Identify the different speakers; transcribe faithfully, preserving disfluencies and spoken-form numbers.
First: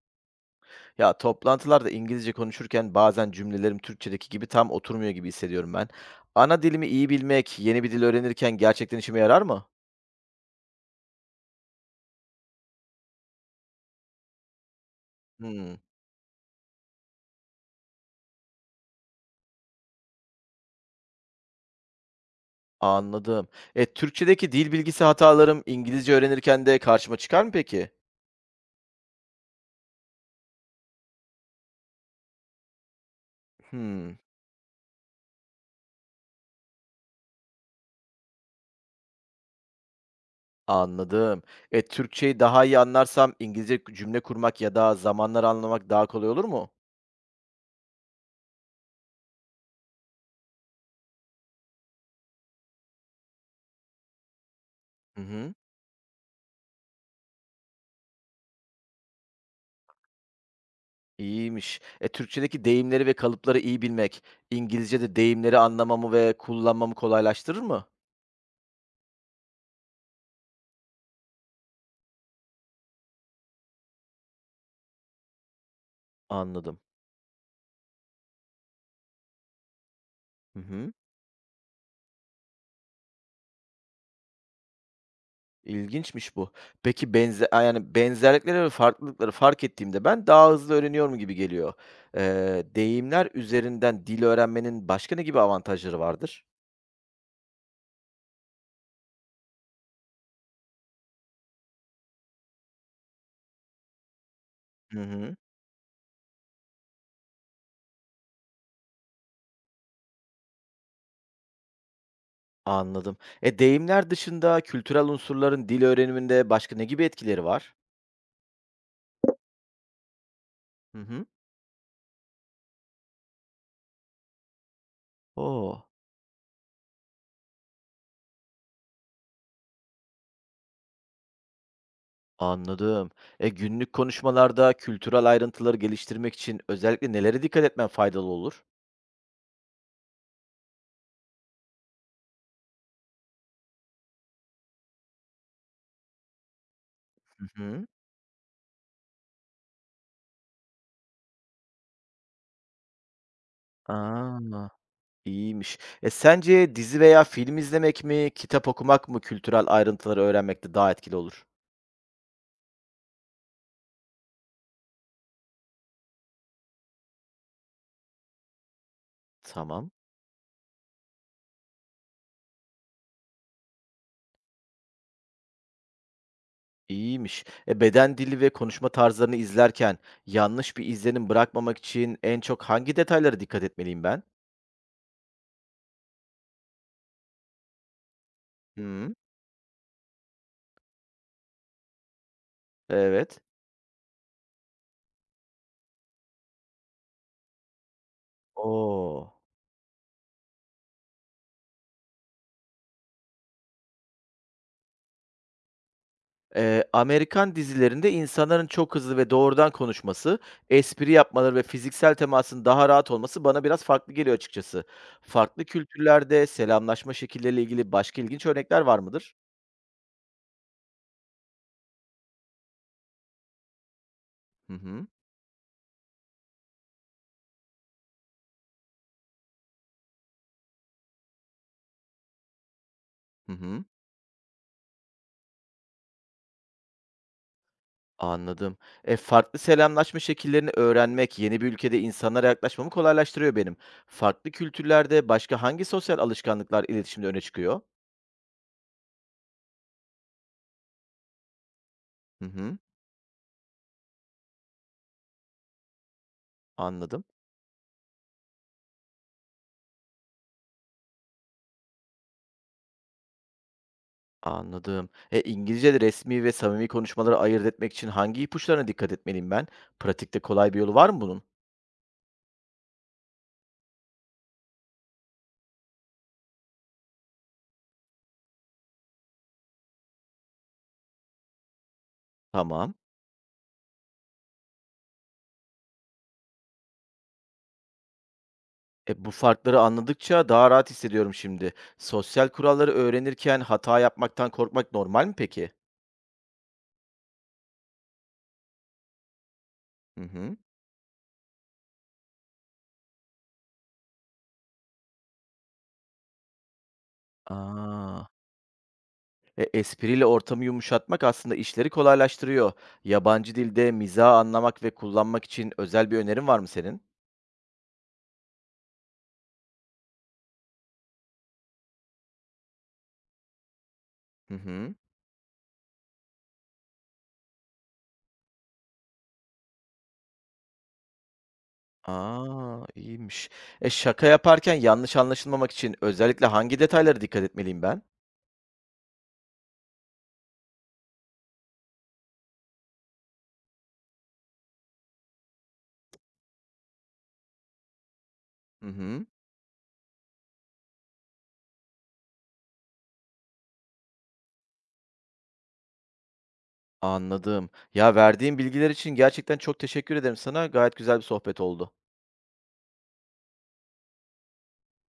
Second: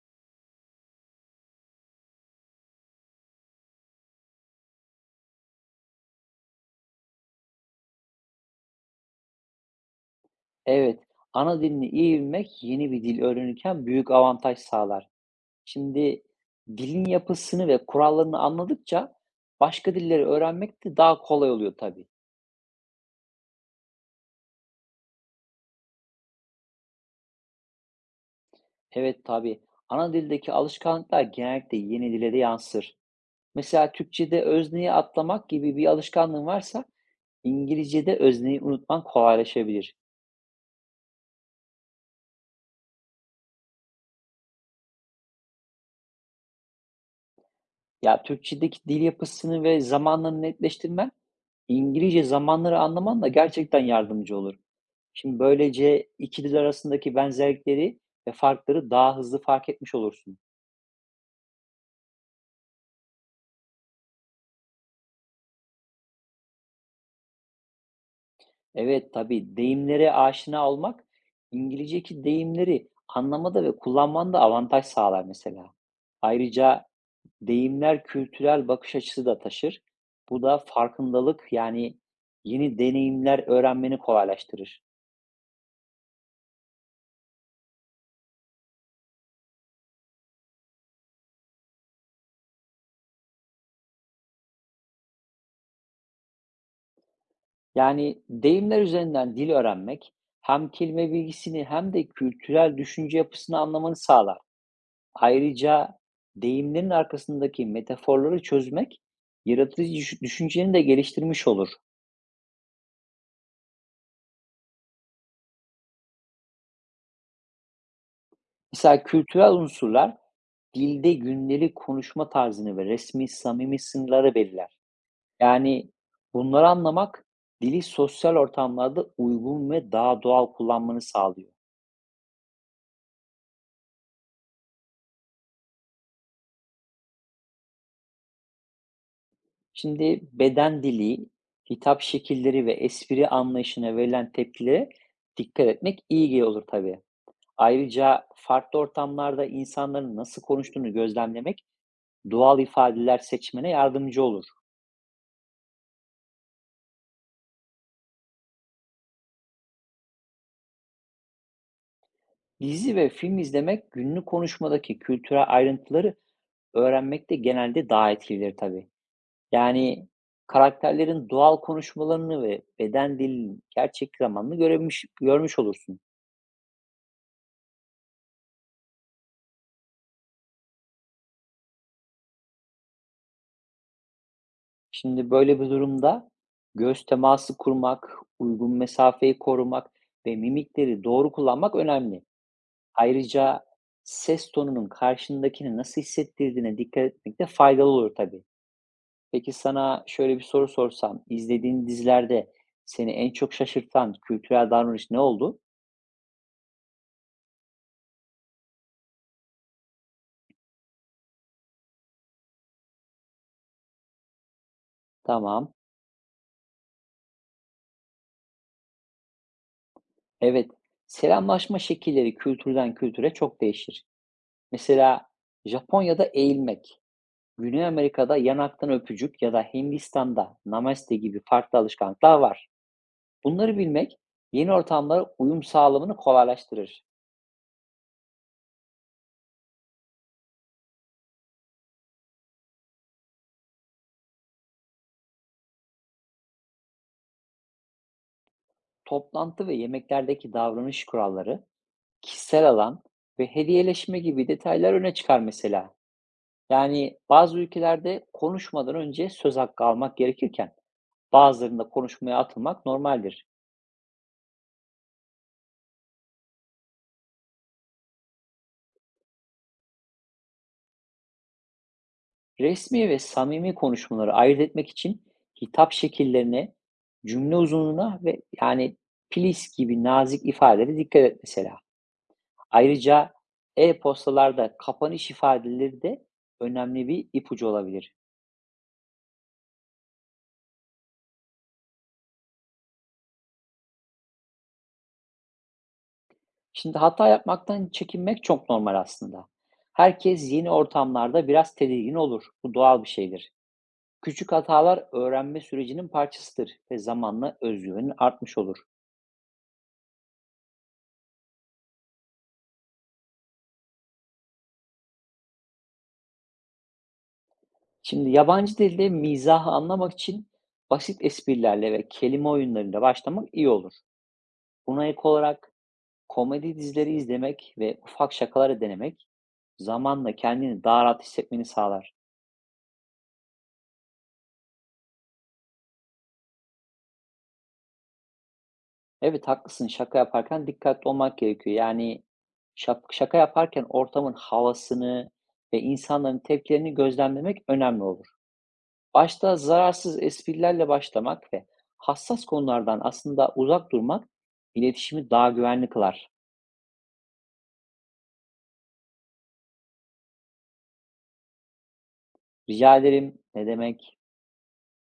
Speaker 1: Ya, toplantılarda İngilizce konuşurken bazen cümlelerim Türkçedeki gibi tam oturmuyor gibi hissediyorum ben. Ana dilimi iyi bilmek, yeni bir dil öğrenirken gerçekten işime yarar mı?
Speaker 2: Evet, ana dilini iyi bilmek yeni bir dil öğrenirken büyük avantaj sağlar.
Speaker 1: Hımm,
Speaker 2: Şimdi dilin yapısını ve kurallarını anladıkça başka dilleri öğrenmek de daha kolay oluyor tabii.
Speaker 1: anladım. E, Türkçedeki dil bilgisi hatalarım İngilizce öğrenirken de karşıma çıkar mı peki?
Speaker 2: Evet tabii. Ana dildeki alışkanlıklar genellikle yeni dile de yansır. Mesela
Speaker 1: Hımm,
Speaker 2: Türkçe'de özneyi atlamak gibi bir alışkanlığın varsa İngilizce'de özneyi unutman kolaylaşabilir.
Speaker 1: anladım. E, Türkçeyi daha iyi anlarsam İngilizce cümle kurmak ya da zamanları anlamak daha kolay olur mu?
Speaker 2: Ya, Türkçedeki dil yapısını ve zamanla netleştirmen, İngilizce zamanları anlaman da gerçekten yardımcı olur.
Speaker 1: Hı
Speaker 2: Şimdi
Speaker 1: hı,
Speaker 2: böylece iki dil arasındaki benzerlikleri ve farkları daha hızlı fark etmiş olursun.
Speaker 1: iyiymiş. E, Türkçedeki deyimleri ve kalıpları iyi bilmek, İngilizce'de deyimleri anlamamı ve kullanmamı kolaylaştırır mı?
Speaker 2: Evet, tabii deyimlere aşina olmak, İngilizceki deyimleri anlamada ve kullanmanda avantaj sağlar mesela.
Speaker 1: Anladım.
Speaker 2: Ayrıca deyimler kültürel bakış açısı da taşır. Bu da
Speaker 1: Hı hı.
Speaker 2: farkındalık, yani yeni deneyimler öğrenmeni kolaylaştırır.
Speaker 1: İlginçmiş bu. Peki benze a, yani, benzerlikleri ve farklılıkları fark ettiğimde ben daha hızlı öğreniyorum gibi geliyor. Eee, deyimler üzerinden dil öğrenmenin başka ne gibi avantajları vardır?
Speaker 2: Yani deyimler üzerinden dil öğrenmek hem kelime bilgisini hem de kültürel düşünce yapısını anlamanı sağlar.
Speaker 1: Hı hı.
Speaker 2: Ayrıca deyimlerin arkasındaki metaforları çözmek yaratıcı düş- düşünceni de geliştirmiş olur.
Speaker 1: Anladım. E, deyimler dışında kültürel unsurların dil öğreniminde başka ne gibi etkileri var?
Speaker 2: Mesela kültürel unsurlar
Speaker 1: Hı
Speaker 2: dilde
Speaker 1: hı.
Speaker 2: gündelik konuşma tarzını ve resmi samimi sınırları belirler.
Speaker 1: O!
Speaker 2: Yani bunları anlamak dili sosyal ortamlarda uygun ve daha doğal kullanmanı sağlıyor.
Speaker 1: Anladım. E, günlük konuşmalarda kültürel ayrıntıları geliştirmek için özellikle nelere dikkat etmen faydalı olur?
Speaker 2: Şimdi beden dili, hitap şekilleri ve espri anlayışına verilen tepkilere dikkat etmek iyi gel- olur tabii.
Speaker 1: Hı hı.
Speaker 2: Ayrıca farklı ortamlarda insanların nasıl konuştuğunu gözlemlemek doğal ifadeler seçmene yardımcı olur.
Speaker 1: A! İyiymiş. E, sence dizi veya film izlemek mi, kitap okumak mı kültürel ayrıntıları öğrenmekte daha etkili olur?
Speaker 2: Dizi ve film izlemek günlük konuşmadaki kültürel ayrıntıları öğrenmekte genelde daha etkilidir tabii.
Speaker 1: Tamam.
Speaker 2: Yani karakterlerin doğal konuşmalarını ve beden dilinin gerçek zamanlı görmüş, görmüş olursun.
Speaker 1: İyiymiş. E, beden dili ve konuşma tarzlarını izlerken yanlış bir izlenim bırakmamak için en çok hangi detaylara dikkat etmeliyim ben?
Speaker 2: Şimdi böyle bir durumda göz teması kurmak, uygun
Speaker 1: Hı,
Speaker 2: mesafeyi korumak ve mimikleri doğru kullanmak önemli.
Speaker 1: evet.
Speaker 2: Ayrıca ses tonunun karşındakini nasıl hissettirdiğine dikkat etmek de faydalı olur tabii.
Speaker 1: Oo.
Speaker 2: Peki sana şöyle bir soru sorsam, izlediğin dizilerde seni en çok şaşırtan kültürel davranış ne oldu?
Speaker 1: Eee, Amerikan dizilerinde insanların çok hızlı ve doğrudan konuşması, espri yapmaları ve fiziksel temasın daha rahat olması bana biraz farklı geliyor açıkçası. Farklı
Speaker 2: Tamam.
Speaker 1: kültürlerde selamlaşma şekilleriyle ilgili başka ilginç örnekler var mıdır?
Speaker 2: Evet. Selamlaşma şekilleri kültürden kültüre çok değişir.
Speaker 1: Hı hı.
Speaker 2: Mesela Japonya'da eğilmek, Güney Amerika'da yanaktan öpücük ya da Hindistan'da namaste gibi farklı alışkanlıklar var.
Speaker 1: Hı
Speaker 2: Bunları
Speaker 1: hı.
Speaker 2: bilmek yeni ortamlara uyum sağlamını kolaylaştırır.
Speaker 1: Anladım. E, farklı selamlaşma şekillerini öğrenmek yeni bir ülkede insanlara yaklaşmamı kolaylaştırıyor benim. Farklı kültürlerde başka hangi sosyal alışkanlıklar iletişimde öne çıkıyor?
Speaker 2: Toplantı ve yemeklerdeki davranış kuralları,
Speaker 1: Hı
Speaker 2: kişisel
Speaker 1: hı.
Speaker 2: alan ve hediyeleşme gibi detaylar öne çıkar mesela. Yani
Speaker 1: Anladım.
Speaker 2: bazı ülkelerde konuşmadan önce söz hakkı almak gerekirken bazılarında konuşmaya atılmak normaldir.
Speaker 1: Anladım. E, İngilizce'de resmi ve samimi konuşmaları ayırt etmek için hangi ipuçlarına dikkat etmeliyim ben? Pratikte kolay bir yolu var mı bunun?
Speaker 2: Resmi ve samimi konuşmaları ayırt etmek için hitap şekillerine, cümle uzunluğuna ve yani "please" gibi nazik ifadelere dikkat et mesela.
Speaker 1: Tamam.
Speaker 2: Ayrıca e-postalarda kapanış ifadeleri de önemli bir ipucu olabilir.
Speaker 1: E, bu farkları anladıkça daha rahat hissediyorum şimdi. Sosyal kuralları öğrenirken hata yapmaktan korkmak normal mi peki?
Speaker 2: Şimdi hata yapmaktan çekinmek çok normal aslında.
Speaker 1: Hı
Speaker 2: Herkes
Speaker 1: hı.
Speaker 2: yeni ortamlarda biraz tedirgin olur. Bu doğal bir şeydir. Küçük hatalar öğrenme sürecinin parçasıdır ve zamanla özgüvenin
Speaker 1: Aa.
Speaker 2: artmış olur.
Speaker 1: E, espriyle ortamı yumuşatmak aslında işleri kolaylaştırıyor. Yabancı dilde mizahı anlamak ve kullanmak için özel bir önerin var mı senin?
Speaker 2: Şimdi yabancı dilde mizahı anlamak için basit esprilerle ve kelime oyunlarıyla başlamak iyi olur.
Speaker 1: Hı hı.
Speaker 2: Buna ek olarak komedi dizileri izlemek ve ufak şakaları denemek zamanla kendini daha rahat hissetmeni sağlar.
Speaker 1: A! İyiymiş. E, şaka yaparken yanlış anlaşılmamak için özellikle hangi detaylara dikkat etmeliyim ben?
Speaker 2: Evet haklısın, şaka yaparken dikkatli olmak gerekiyor. Yani şap- şaka yaparken ortamın havasını ve insanların tepkilerini gözlemlemek önemli olur.
Speaker 1: Hı hı.
Speaker 2: Başta zararsız esprilerle başlamak ve hassas konulardan aslında uzak durmak iletişimi daha güvenli kılar.
Speaker 1: Anladım. Ya, verdiğin bilgiler için gerçekten çok teşekkür ederim sana. Gayet güzel bir sohbet oldu.
Speaker 2: Rica ederim. Ne demek?